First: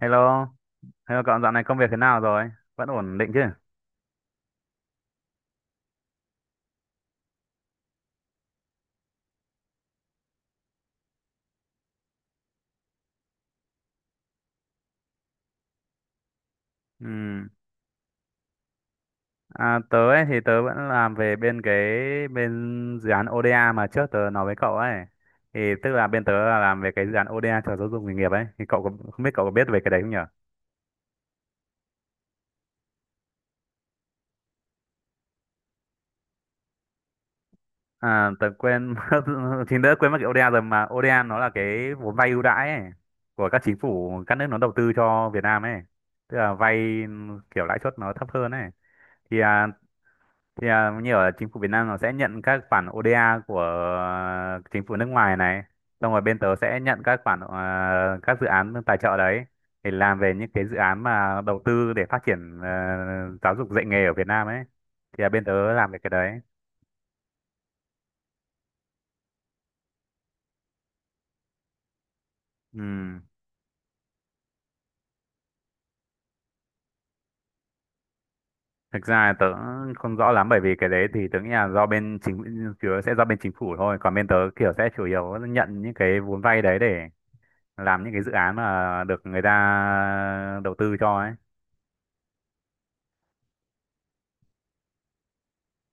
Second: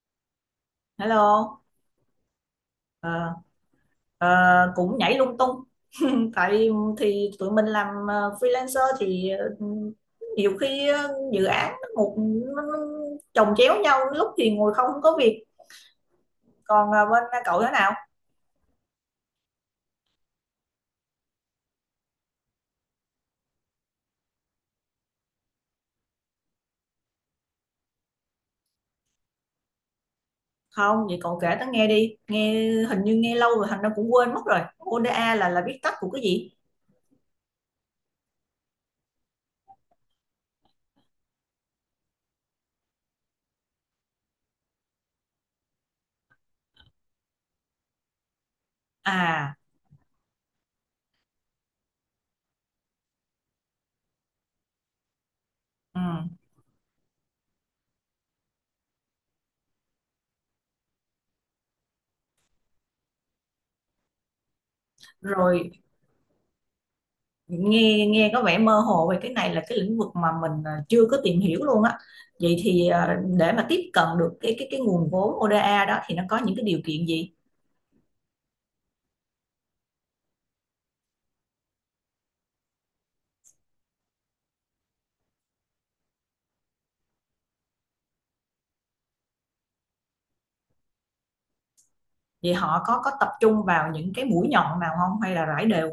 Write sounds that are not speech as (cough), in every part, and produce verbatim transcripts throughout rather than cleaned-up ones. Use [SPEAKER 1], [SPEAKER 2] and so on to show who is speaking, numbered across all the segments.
[SPEAKER 1] Hello, hello cậu dạo
[SPEAKER 2] Hello,
[SPEAKER 1] này công việc thế nào rồi? Vẫn ổn
[SPEAKER 2] ờ,
[SPEAKER 1] định chứ?
[SPEAKER 2] ờ, cũng nhảy lung tung. Tại thì tụi mình làm ờ, freelancer thì ờ, nhiều khi ờ, dự án nó một nó nó chồng chéo nhau, lúc thì ngồi không có việc. Còn ờ, bên ờ,
[SPEAKER 1] Ừm,
[SPEAKER 2] cậu thế nào?
[SPEAKER 1] À, tớ ấy thì tớ vẫn làm về bên cái bên dự án o đê a mà trước tớ nói với cậu ấy. Thì tức là bên tớ là làm về cái dự án o đê a cho giáo dục nghề nghiệp ấy. Thì cậu có, không biết cậu có biết về cái đấy không nhở?
[SPEAKER 2] Không, vậy cậu kể tớ nghe đi. Nghe hình như nghe lâu rồi, thành ra cũng quên mất rồi. o đê a là là viết tắt của cái gì?
[SPEAKER 1] À, tớ quên (laughs) mất, thì đỡ quên mất cái o đê a rồi, mà o đê a nó là cái vốn vay ưu đãi ấy, của các chính phủ các nước nó đầu tư cho Việt Nam ấy. Tức là vay kiểu lãi suất nó thấp hơn ấy. Thì
[SPEAKER 2] À,
[SPEAKER 1] à, thì à, như ở chính phủ Việt Nam nó sẽ nhận các khoản o đê a của à, chính phủ nước ngoài này,
[SPEAKER 2] ừ.
[SPEAKER 1] xong rồi bên tớ sẽ nhận các khoản à, các dự án tài trợ đấy để làm về những cái dự án mà đầu tư để phát triển, à, giáo dục dạy nghề ở Việt Nam ấy. Thì à, bên
[SPEAKER 2] Rồi,
[SPEAKER 1] tớ làm về cái đấy.
[SPEAKER 2] nghe nghe có vẻ mơ hồ về cái này, là cái lĩnh vực mà mình à, chưa có tìm hiểu luôn á. Vậy thì
[SPEAKER 1] Ừ.
[SPEAKER 2] à, để mà tiếp cận được cái cái cái nguồn vốn o đê a đó thì nó có những cái điều kiện gì?
[SPEAKER 1] Thực ra tớ không rõ lắm, bởi vì cái đấy thì tớ nghĩ là do bên chính chủ yếu sẽ do bên chính phủ thôi, còn bên tớ kiểu sẽ chủ yếu nhận những cái vốn vay đấy để làm những cái dự án mà được người ta đầu tư cho ấy.
[SPEAKER 2] Vậy họ có có tập trung vào những cái mũi nhọn nào không hay là rải đều?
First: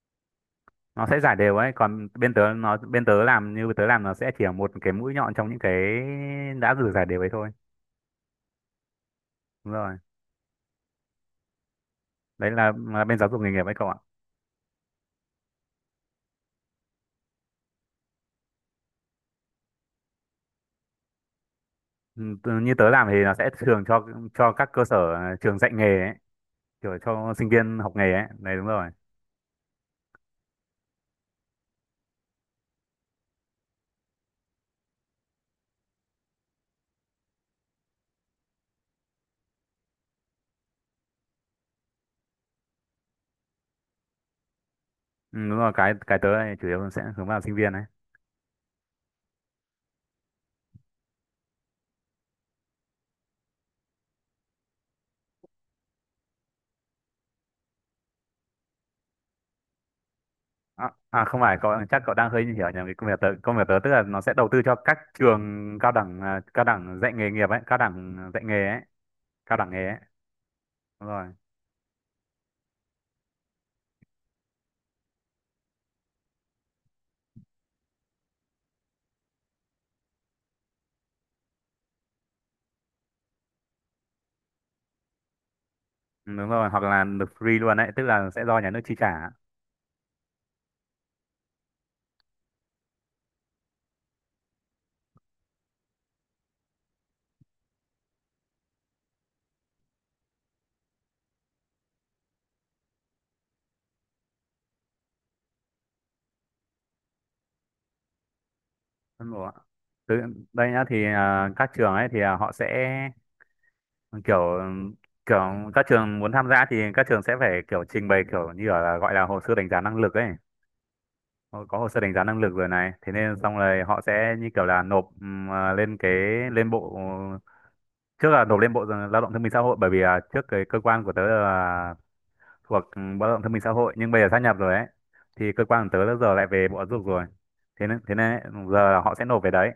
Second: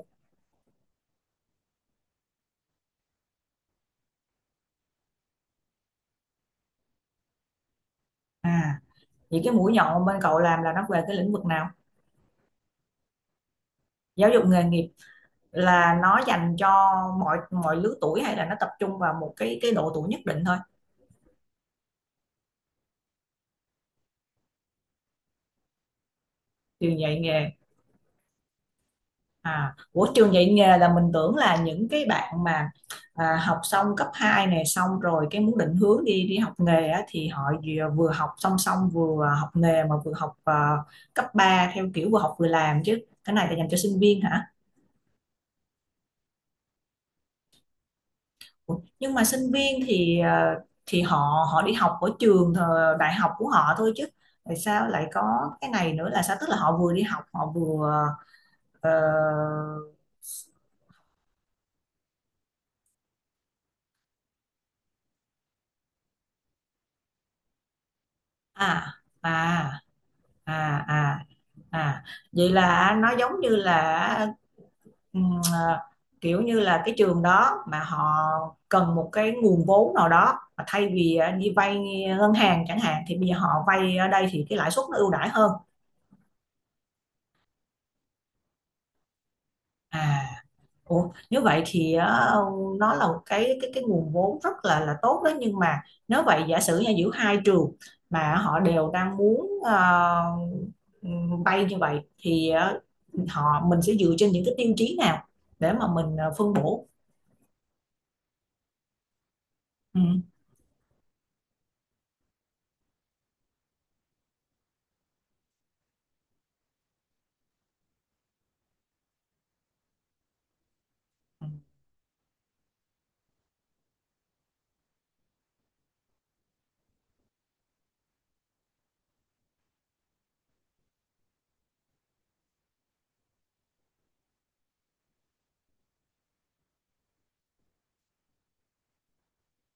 [SPEAKER 1] Nó sẽ giải đều ấy, còn bên tớ nó bên tớ làm, như tớ làm nó sẽ chỉ là một cái mũi nhọn trong những cái đã rửa giải đều ấy thôi.
[SPEAKER 2] À, vậy cái mũi
[SPEAKER 1] Đúng rồi,
[SPEAKER 2] nhọn bên cậu làm là nó về cái lĩnh vực nào?
[SPEAKER 1] đấy là, là bên giáo dục nghề nghiệp ấy cậu ạ.
[SPEAKER 2] Giáo dục nghề nghiệp là nó dành cho mọi mọi lứa tuổi hay là nó tập trung vào một cái cái độ tuổi nhất định thôi?
[SPEAKER 1] Ừ, tớ- như tớ làm thì nó sẽ thường cho cho các cơ sở trường dạy nghề ấy, kiểu
[SPEAKER 2] Trường dạy
[SPEAKER 1] cho sinh
[SPEAKER 2] nghề.
[SPEAKER 1] viên học nghề ấy, đấy đúng rồi.
[SPEAKER 2] À, của trường dạy nghề là mình tưởng là những cái bạn mà à, học xong cấp hai này, xong rồi cái muốn định hướng đi đi học nghề á, thì họ vừa, vừa học song song vừa học nghề mà vừa học à, cấp ba theo kiểu vừa học vừa làm chứ. Cái này là dành cho sinh viên hả?
[SPEAKER 1] Ừ, đúng rồi, cái cái tớ này chủ yếu sẽ hướng vào sinh viên ấy.
[SPEAKER 2] Ủa, nhưng mà sinh viên thì à, thì họ họ đi học ở trường ờ, đại học của họ thôi chứ tại sao lại có cái này nữa là sao, tức là họ vừa đi học họ vừa ờ,
[SPEAKER 1] À, à không phải, cậu chắc cậu đang hơi hiểu nhầm cái công việc tớ công việc tớ tức là nó sẽ đầu tư cho các trường cao đẳng, à, cao đẳng dạy nghề nghiệp ấy, cao đẳng dạy nghề ấy,
[SPEAKER 2] à,
[SPEAKER 1] cao đẳng
[SPEAKER 2] à,
[SPEAKER 1] nghề ấy,
[SPEAKER 2] à,
[SPEAKER 1] đúng
[SPEAKER 2] à.
[SPEAKER 1] rồi.
[SPEAKER 2] À, vậy là nó giống như là, ừm, à, kiểu như là cái trường đó mà họ cần một cái nguồn vốn nào đó mà thay vì à, đi vay ngân hàng chẳng hạn thì bây giờ họ vay ở đây thì cái lãi suất nó ưu đãi hơn.
[SPEAKER 1] Ừ, đúng rồi, hoặc là được free luôn đấy, tức là sẽ do nhà nước chi trả.
[SPEAKER 2] À. Ủa, nếu vậy thì á, nó là một cái cái cái nguồn vốn rất là là tốt đó nhưng mà nếu vậy giả sử như giữa hai trường mà họ đều đang muốn ờ, bay như vậy thì ờ, họ mình sẽ dựa trên những cái tiêu chí nào để mà mình ờ, phân bổ.
[SPEAKER 1] Đúng rồi ạ. Từ
[SPEAKER 2] Ừ.
[SPEAKER 1] đây nhá, thì à, các trường ấy thì à, họ sẽ kiểu kiểu các trường muốn tham gia thì các trường sẽ phải kiểu trình bày kiểu như kiểu là gọi là hồ sơ đánh giá năng lực ấy.
[SPEAKER 2] Ừ,
[SPEAKER 1] Họ có hồ sơ đánh giá năng lực rồi này, thế nên xong rồi họ sẽ như kiểu là nộp ừm, à, lên cái lên bộ, trước là nộp lên Bộ Lao động Thương binh Xã hội, bởi vì à, trước cái cơ quan của tớ là thuộc ừ, Bộ Lao động Thương binh Xã hội, nhưng bây giờ sát nhập rồi ấy, thì cơ quan của tớ đã giờ lại về Bộ Giáo dục rồi. Thế nên thế nên giờ là họ sẽ nộp về đấy,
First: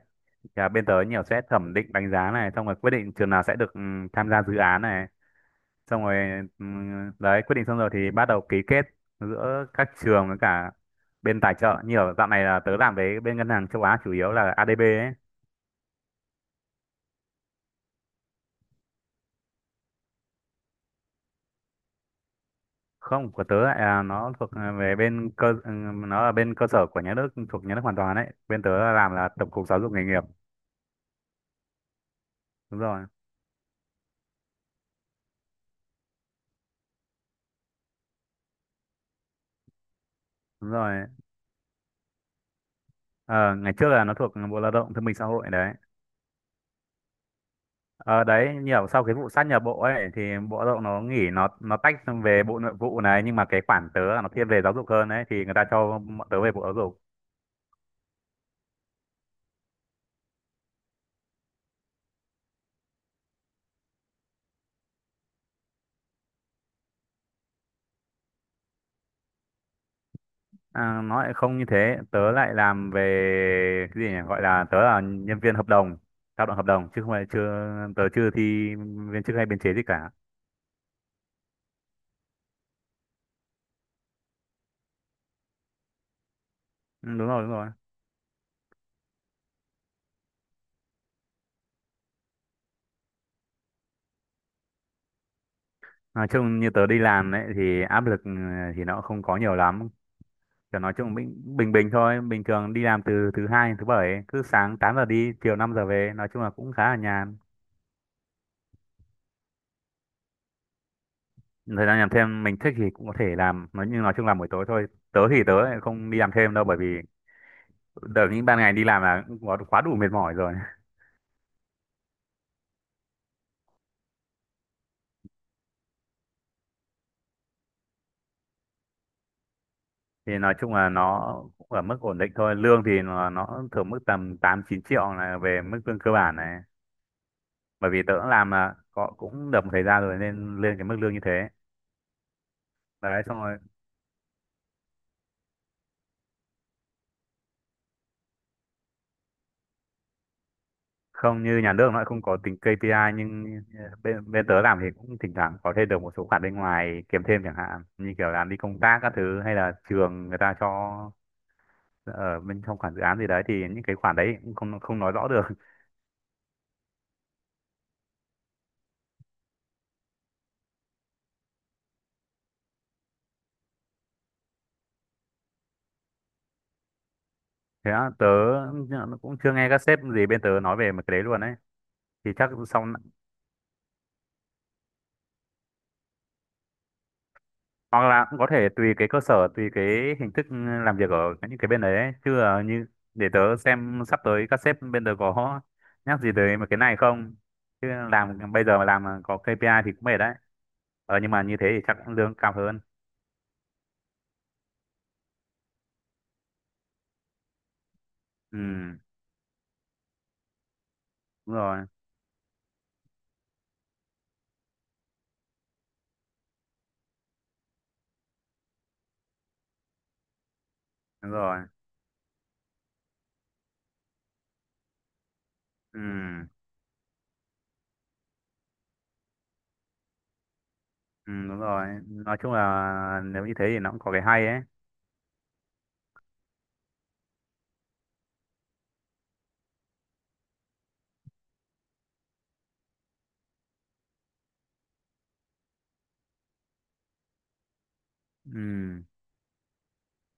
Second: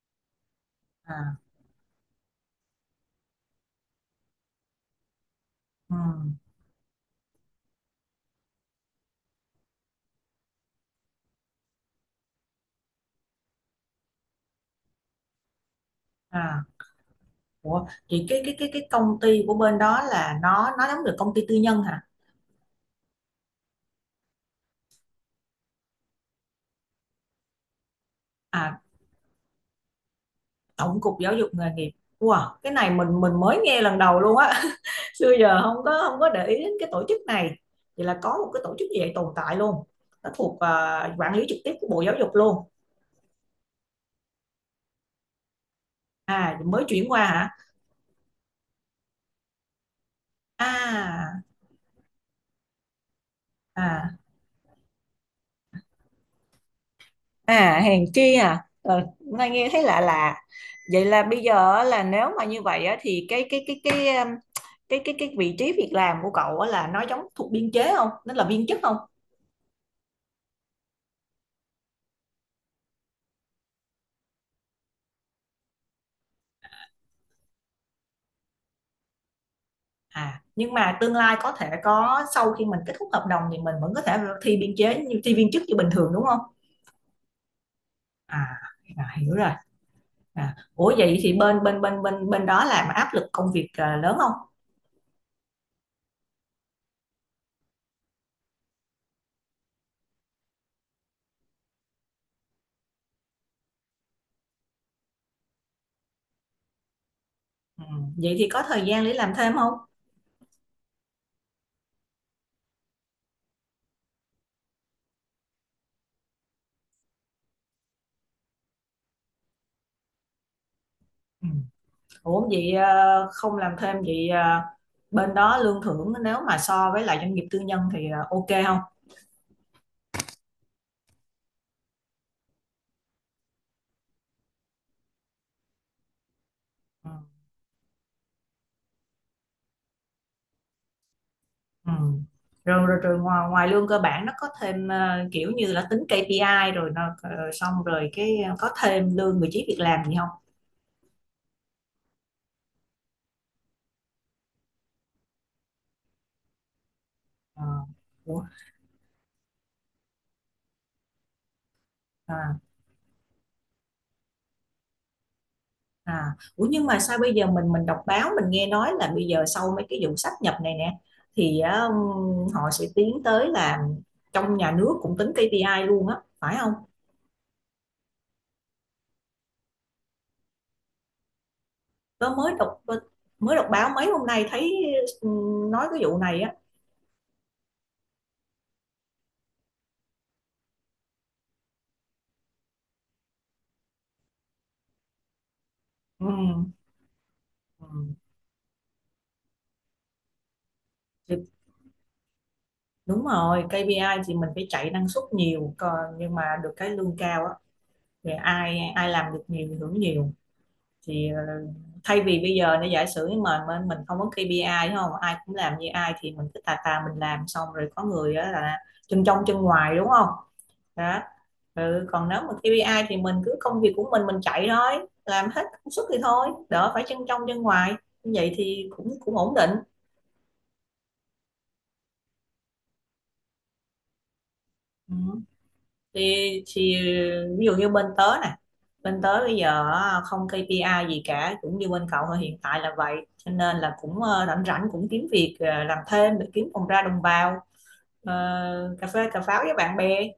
[SPEAKER 1] và bên tớ nhiều
[SPEAKER 2] à,
[SPEAKER 1] sẽ thẩm định đánh giá này, xong rồi quyết định trường nào sẽ được ừ, tham gia dự án này,
[SPEAKER 2] ừ,
[SPEAKER 1] xong rồi ừ, đấy, quyết định xong rồi thì bắt đầu ký kết giữa các trường với cả bên tài trợ, như ở dạo này là tớ làm với bên ngân hàng châu Á, chủ yếu là a đê bê ấy.
[SPEAKER 2] à. Ủa, thì cái cái cái cái công ty của bên đó là nó nó giống được công ty tư nhân hả?
[SPEAKER 1] Không, của tớ lại là nó thuộc ờ, về bên cơ ừ, nó là bên cơ sở của nhà nước, thuộc nhà nước hoàn toàn đấy, bên tớ
[SPEAKER 2] À,
[SPEAKER 1] là làm là Tổng cục Giáo dục Nghề nghiệp.
[SPEAKER 2] Tổng cục Giáo dục nghề nghiệp. Wow, cái
[SPEAKER 1] Đúng
[SPEAKER 2] này
[SPEAKER 1] rồi.
[SPEAKER 2] mình mình mới nghe lần đầu luôn á. (laughs) Xưa giờ không có không có để ý đến cái tổ chức này. Vậy là có một cái tổ chức như vậy tồn tại luôn. Nó thuộc
[SPEAKER 1] Đúng rồi.
[SPEAKER 2] à, quản lý trực tiếp của Bộ Giáo dục luôn?
[SPEAKER 1] Ờ, Ngày trước là nó thuộc Bộ Lao động Thương binh Xã hội đấy.
[SPEAKER 2] À, mới chuyển qua hả?
[SPEAKER 1] Ờ, Đấy, nhiều sau cái vụ sát nhập bộ ấy thì Bộ Lao động nó nghỉ
[SPEAKER 2] À,
[SPEAKER 1] nó nó tách sang về Bộ Nội vụ này, nhưng mà cái khoản tớ
[SPEAKER 2] à,
[SPEAKER 1] là nó thiên về giáo dục hơn đấy, thì người ta cho bọn tớ về Bộ Giáo dục.
[SPEAKER 2] à, hèn chi. À, ờ, nghe nghe thấy lạ lạ. Vậy là bây giờ á, là nếu mà như vậy á, thì cái cái cái cái um, cái cái cái vị trí việc làm của cậu á, là nó giống thuộc biên chế không, nó là viên chức không?
[SPEAKER 1] À, nó lại không như thế, tớ lại làm về cái gì nhỉ? Gọi là tớ là nhân viên hợp đồng, lao động hợp đồng chứ không phải, chưa tớ chưa thi viên chức hay biên chế gì cả.
[SPEAKER 2] À, nhưng mà tương lai có thể có sau khi mình kết thúc hợp đồng thì mình vẫn có thể thi biên chế như thi viên chức như bình thường đúng không?
[SPEAKER 1] Ừ, đúng rồi, đúng rồi.
[SPEAKER 2] À, à hiểu rồi. À, ủa vậy thì bên bên bên bên bên đó làm áp lực công việc à, lớn không?
[SPEAKER 1] Nói chung như tớ đi làm ấy thì áp lực, ừ, thì nó không có nhiều lắm, kiểu nói chung bình bình bình thôi, bình thường đi làm từ thứ hai đến thứ bảy ấy. Cứ sáng tám giờ đi, chiều năm giờ về, nói chung là cũng khá là nhàn.
[SPEAKER 2] Ừ, vậy thì có thời gian để làm thêm không?
[SPEAKER 1] Thời gian làm thêm mình thích thì cũng có thể làm, nói nhưng nói chung là buổi tối thôi. Tớ thì tớ lại không đi làm thêm đâu, bởi vì đợt những ban ngày đi làm là cũng quá quá đủ mệt mỏi rồi.
[SPEAKER 2] Ừ. Ủa vậy à, không làm thêm vậy à, bên đó lương thưởng nếu mà so với lại doanh nghiệp tư nhân thì à, ok không?
[SPEAKER 1] (laughs) Thì nói chung là nó cũng ở mức ổn định thôi, lương thì nó, nó thường mức tầm tám chín triệu là về mức lương cơ bản này,
[SPEAKER 2] Ừ.
[SPEAKER 1] bởi vì tớ cũng làm là có cũng được một thời gian rồi nên lên cái mức lương như thế.
[SPEAKER 2] Ừ. Rồi, rồi, rồi,
[SPEAKER 1] Đấy xong
[SPEAKER 2] ngoài
[SPEAKER 1] rồi,
[SPEAKER 2] ngoài lương cơ bản nó có thêm ờ, kiểu như là tính kây pi ai rồi nó ờ, xong rồi cái ờ, có thêm lương vị trí việc làm gì không?
[SPEAKER 1] không như nhà nước nó lại không có tính ca pê i, nhưng bên bên tớ làm thì cũng thỉnh thoảng có thêm được một số khoản bên ngoài kiếm thêm, chẳng
[SPEAKER 2] Ờ.
[SPEAKER 1] hạn như kiểu
[SPEAKER 2] Ủa,
[SPEAKER 1] làm đi công tác các thứ, hay là trường người ta cho ở
[SPEAKER 2] à,
[SPEAKER 1] bên trong khoản dự án gì đấy, thì những cái khoản đấy cũng không không nói rõ được.
[SPEAKER 2] à. Ủa nhưng mà sao bây giờ mình mình đọc báo, mình nghe nói là bây giờ sau mấy cái vụ sáp nhập này nè thì ờ, họ sẽ tiến tới là trong nhà nước cũng tính ca pê i luôn á phải không?
[SPEAKER 1] Thế á? Tớ cũng chưa nghe các sếp gì bên tớ nói về một cái đấy luôn đấy,
[SPEAKER 2] Tớ
[SPEAKER 1] thì chắc
[SPEAKER 2] mới đọc
[SPEAKER 1] sau,
[SPEAKER 2] mới đọc báo mấy hôm nay thấy ừ, nói cái vụ này á.
[SPEAKER 1] hoặc là cũng có thể tùy cái cơ sở, tùy cái hình thức ừ, làm việc ở những cái bên đấy ấy. Chứ ờ, như để tớ xem sắp tới các sếp bên tớ có nhắc
[SPEAKER 2] Ừ.
[SPEAKER 1] gì tới một cái này không, chứ làm bây giờ mà làm mà có ca pê i thì cũng mệt đấy. Ờ nhưng mà
[SPEAKER 2] Ừ.
[SPEAKER 1] như thế thì chắc cũng lương cao hơn.
[SPEAKER 2] Đúng rồi, kây pi ai thì mình phải chạy năng suất nhiều, còn nhưng mà được cái lương cao á thì
[SPEAKER 1] Ừ,
[SPEAKER 2] ai ai làm được nhiều thì hưởng nhiều. Thì ờ,
[SPEAKER 1] đúng rồi,
[SPEAKER 2] thay vì bây giờ nó giả sử mà mình mình không có kây pi ai đúng không, ai cũng làm như ai thì mình cứ tà tà mình làm xong rồi có người đó là chân trong chân ngoài đúng không đó.
[SPEAKER 1] đúng rồi,
[SPEAKER 2] Ừ, còn nếu mà ca pê i thì mình cứ công việc của mình mình chạy thôi, làm hết công
[SPEAKER 1] ừ,
[SPEAKER 2] suất thì thôi, đỡ phải chân trong chân ngoài. Như vậy thì cũng cũng ổn định.
[SPEAKER 1] ừ, đúng rồi. Nói chung là nếu như thế thì nó cũng có cái hay ấy.
[SPEAKER 2] Ừ. thì, thì ví dụ như bên tớ nè, bên tớ bây giờ á, không kây pi ai gì cả, cũng như bên cậu thôi, hiện tại là vậy. Cho nên là cũng ờ, rảnh rảnh cũng kiếm việc ờ, làm thêm để kiếm phòng ra đồng bào ờ,
[SPEAKER 1] Ừ,
[SPEAKER 2] cà phê cà pháo với bạn bè.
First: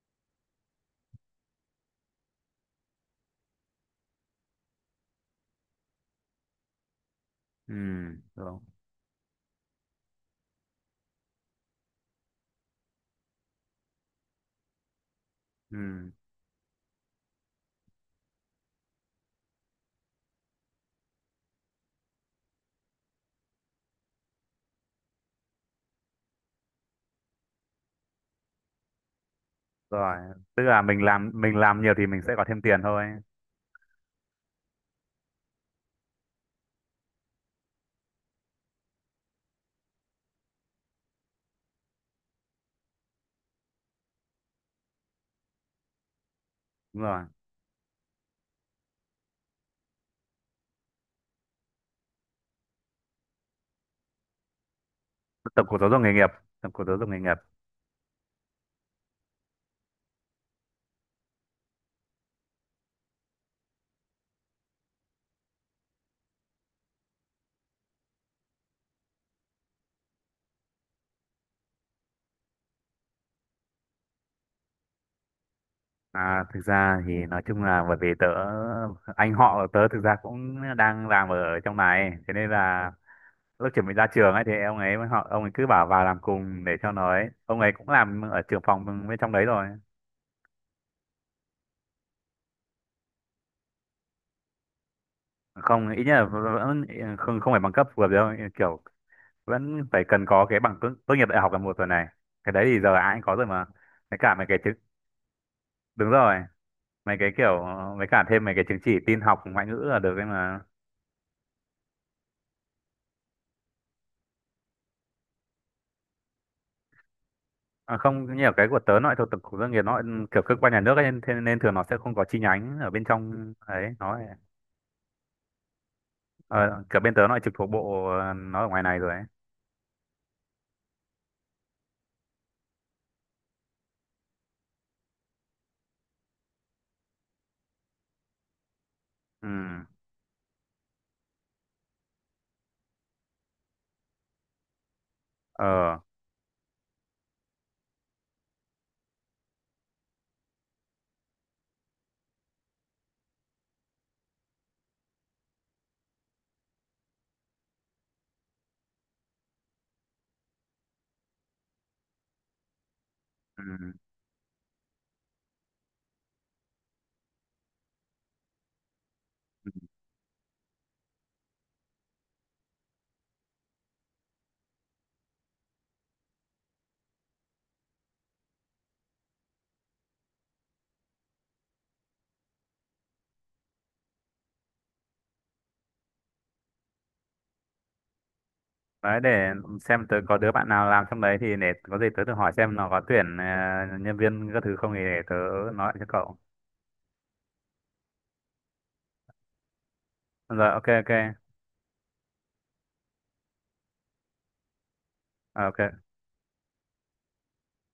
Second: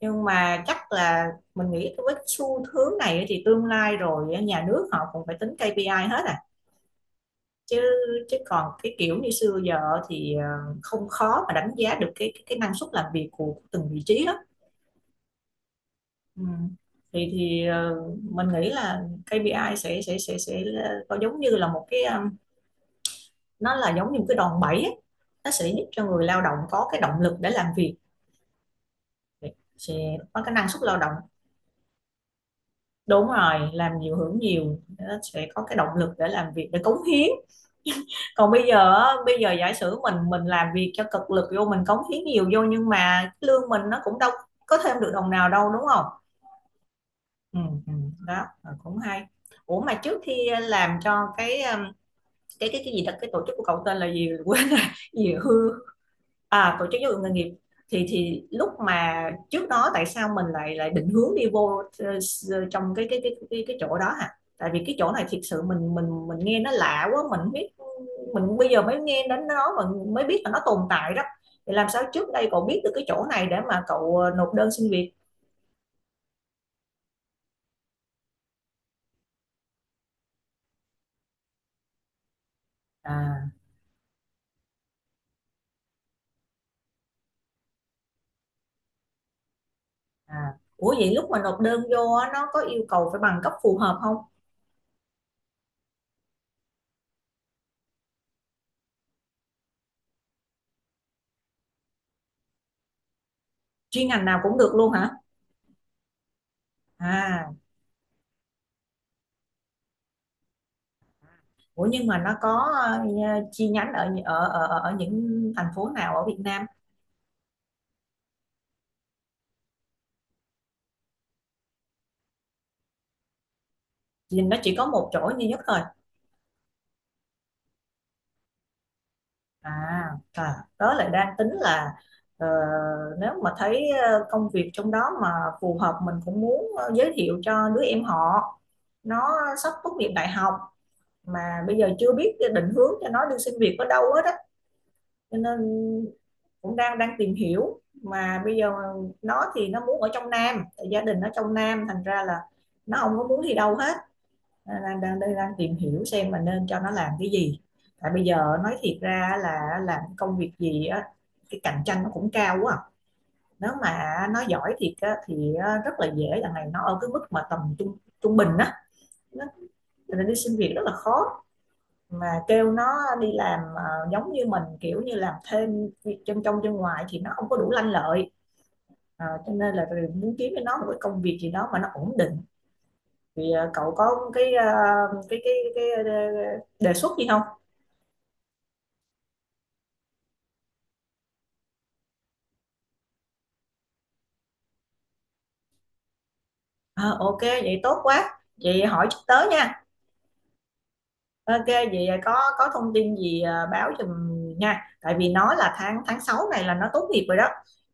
[SPEAKER 2] Nhưng mà chắc là mình nghĩ với cái xu hướng này á thì tương lai rồi á, nhà nước họ cũng phải tính ca pê i hết à
[SPEAKER 1] ừ,
[SPEAKER 2] chứ. chứ
[SPEAKER 1] đúng
[SPEAKER 2] còn cái kiểu như xưa giờ thì ờ, không khó mà đánh giá được cái cái, cái năng suất làm việc của từng vị trí lắm.
[SPEAKER 1] ừ
[SPEAKER 2] Ừ. Thì thì ờ, mình nghĩ là kây pi ai sẽ sẽ sẽ sẽ là- có giống như là một cái um, nó là giống như một cái đòn bẩy ấy. Nó sẽ giúp cho người lao động có cái động lực để làm việc, sẽ
[SPEAKER 1] rồi.
[SPEAKER 2] có cái
[SPEAKER 1] Tức
[SPEAKER 2] năng suất
[SPEAKER 1] là
[SPEAKER 2] lao
[SPEAKER 1] mình
[SPEAKER 2] động.
[SPEAKER 1] làm mình làm nhiều thì mình sẽ có thêm tiền thôi.
[SPEAKER 2] Đúng rồi, làm nhiều hưởng nhiều, nó sẽ có cái động lực để làm việc, để cống hiến. Còn bây giờ á, bây giờ giả sử mình mình làm việc cho cực lực vô, mình cống hiến nhiều vô, nhưng mà cái lương mình nó cũng đâu có thêm được đồng nào đâu đúng không?
[SPEAKER 1] Đúng rồi.
[SPEAKER 2] Ừ, ừ, đó ờ, cũng hay. Ủa mà trước khi ờ, làm cho cái um, cái cái cái gì thật, cái tổ chức của cậu tên là gì? (laughs) Quên rồi, gì hư
[SPEAKER 1] Tổng cục Giáo dục Nghề nghiệp. Tổng
[SPEAKER 2] à, tổ
[SPEAKER 1] cục Giáo
[SPEAKER 2] chức
[SPEAKER 1] dục
[SPEAKER 2] giáo dục
[SPEAKER 1] Nghề
[SPEAKER 2] nghề
[SPEAKER 1] nghiệp.
[SPEAKER 2] nghiệp. Thì thì lúc mà trước đó tại sao mình lại lại định hướng đi vô ờ, trong cái cái cái cái cái chỗ đó hả? Tại vì cái chỗ này thiệt sự mình mình mình nghe nó lạ quá. Mình biết, mình bây giờ mới nghe đến nó mà, mới biết là nó tồn tại đó. Thì làm sao trước đây cậu biết được cái chỗ này để mà cậu ờ, nộp đơn xin việc?
[SPEAKER 1] À, thực ra thì nói chung là bởi vì tớ anh họ của tớ thực ra cũng đang làm ở trong này, thế nên là
[SPEAKER 2] À,
[SPEAKER 1] lúc chuẩn bị ra trường ấy thì ông ấy họ ông ấy cứ bảo vào làm cùng để cho nó ấy, ông ấy cũng làm ở trưởng phòng bên trong đấy rồi.
[SPEAKER 2] à, ủa vậy lúc mà nộp đơn vô nó có yêu cầu phải bằng cấp phù hợp không?
[SPEAKER 1] Không, ít nhất là vẫn không không phải bằng cấp vừa đâu, kiểu vẫn phải cần có cái bằng tốt tốt nghiệp đại học là một rồi này, cái đấy thì giờ ai cũng có rồi mà.
[SPEAKER 2] Chuyên
[SPEAKER 1] Mấy
[SPEAKER 2] ngành
[SPEAKER 1] cả
[SPEAKER 2] nào
[SPEAKER 1] mấy
[SPEAKER 2] cũng
[SPEAKER 1] cái
[SPEAKER 2] được
[SPEAKER 1] chứng,
[SPEAKER 2] luôn hả?
[SPEAKER 1] đúng rồi, mấy cái
[SPEAKER 2] À,
[SPEAKER 1] kiểu, mấy cả thêm mấy cái chứng chỉ tin học ngoại ngữ là được ấy mà.
[SPEAKER 2] ủa nhưng mà nó có ờ, chi nhánh ở ở ở ở những thành phố nào ở Việt Nam?
[SPEAKER 1] À không, như ở cái của tớ nó lại thuộc Tổng cục Doanh nghiệp, nó lại kiểu cơ quan nhà nước ấy, nên thế nên thường nó sẽ không có chi nhánh ở bên trong ấy, nó lại-
[SPEAKER 2] Thì nó chỉ có một chỗ duy nhất thôi.
[SPEAKER 1] ờ, kiểu bên tớ nó lại trực thuộc bộ, ờ, nó ở ngoài này rồi ấy.
[SPEAKER 2] À, à, đó lại đang tính là ờ, nếu mà thấy ờ, công việc trong đó mà phù hợp, mình cũng muốn ờ, giới thiệu cho đứa em họ. Nó
[SPEAKER 1] Ừ.
[SPEAKER 2] sắp tốt nghiệp đại học mà bây giờ chưa biết định hướng cho nó đi xin việc ở đâu hết á. Cho nên
[SPEAKER 1] Ờ.
[SPEAKER 2] cũng đang đang tìm hiểu mà bây giờ, nó thì nó muốn ở trong Nam, gia đình nó trong Nam, thành ra là nó không có muốn đi đâu hết. Đang đang đang, đang tìm hiểu xem mà nên cho nó làm cái gì. Tại bây giờ nói thiệt ra là làm công việc gì á, cái cạnh tranh nó cũng cao quá à. Nếu
[SPEAKER 1] Ừ.
[SPEAKER 2] mà nó giỏi thiệt á, thì rất là dễ, là này nó ở cái mức mà tầm trung trung bình á. Cho nên đi xin việc rất là khó, mà kêu nó đi làm ờ, giống như mình kiểu như làm thêm việc chân trong chân ngoài thì nó không có đủ lanh lợi. Ờ, cho nên là rồi muốn kiếm cho nó một cái công việc gì đó mà nó ổn định. Thì ờ, cậu có cái ờ, cái cái cái ờ, đề xuất gì không?
[SPEAKER 1] Đấy, để xem tớ có đứa bạn nào làm trong đấy, thì để có gì tớ thử hỏi xem nó có tuyển ờ, nhân viên các thứ không, thì để tớ nói lại cho cậu.
[SPEAKER 2] Ờ, ok vậy tốt quá, vậy hỏi chút tới nha.
[SPEAKER 1] Rồi, ok ok.
[SPEAKER 2] Ok vậy có có thông tin gì ờ, báo giùm nha, tại vì nó
[SPEAKER 1] Ờ,
[SPEAKER 2] là
[SPEAKER 1] ok ok
[SPEAKER 2] tháng tháng sáu này là nó tốt nghiệp rồi đó.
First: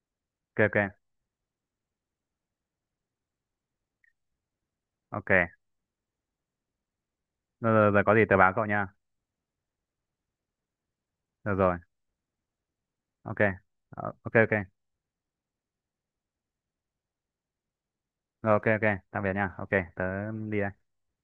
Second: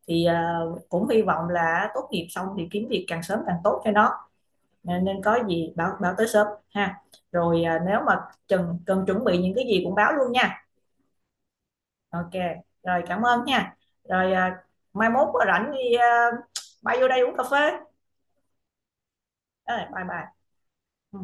[SPEAKER 2] Thì ờ,
[SPEAKER 1] ok.
[SPEAKER 2] cũng hy vọng là tốt nghiệp xong thì kiếm việc càng sớm càng tốt cho nó. Nên,
[SPEAKER 1] Ok.
[SPEAKER 2] có gì báo báo tới shop ha. Rồi
[SPEAKER 1] Rồi,
[SPEAKER 2] à,
[SPEAKER 1] rồi,
[SPEAKER 2] nếu
[SPEAKER 1] rồi có
[SPEAKER 2] mà
[SPEAKER 1] gì tớ báo cậu
[SPEAKER 2] cần
[SPEAKER 1] nha.
[SPEAKER 2] cần chuẩn bị những cái gì cũng báo luôn nha.
[SPEAKER 1] Được rồi.
[SPEAKER 2] Ok, rồi cảm
[SPEAKER 1] Ok.
[SPEAKER 2] ơn nha.
[SPEAKER 1] Ờ,
[SPEAKER 2] Rồi
[SPEAKER 1] ok
[SPEAKER 2] à,
[SPEAKER 1] ok.
[SPEAKER 2] mai mốt có rảnh thì à, bay vô đây uống cà phê.
[SPEAKER 1] Rồi, ok ok. Tạm biệt nha. Ok,
[SPEAKER 2] Ờ, bye
[SPEAKER 1] tớ
[SPEAKER 2] bye.
[SPEAKER 1] đi đây.
[SPEAKER 2] Ừ.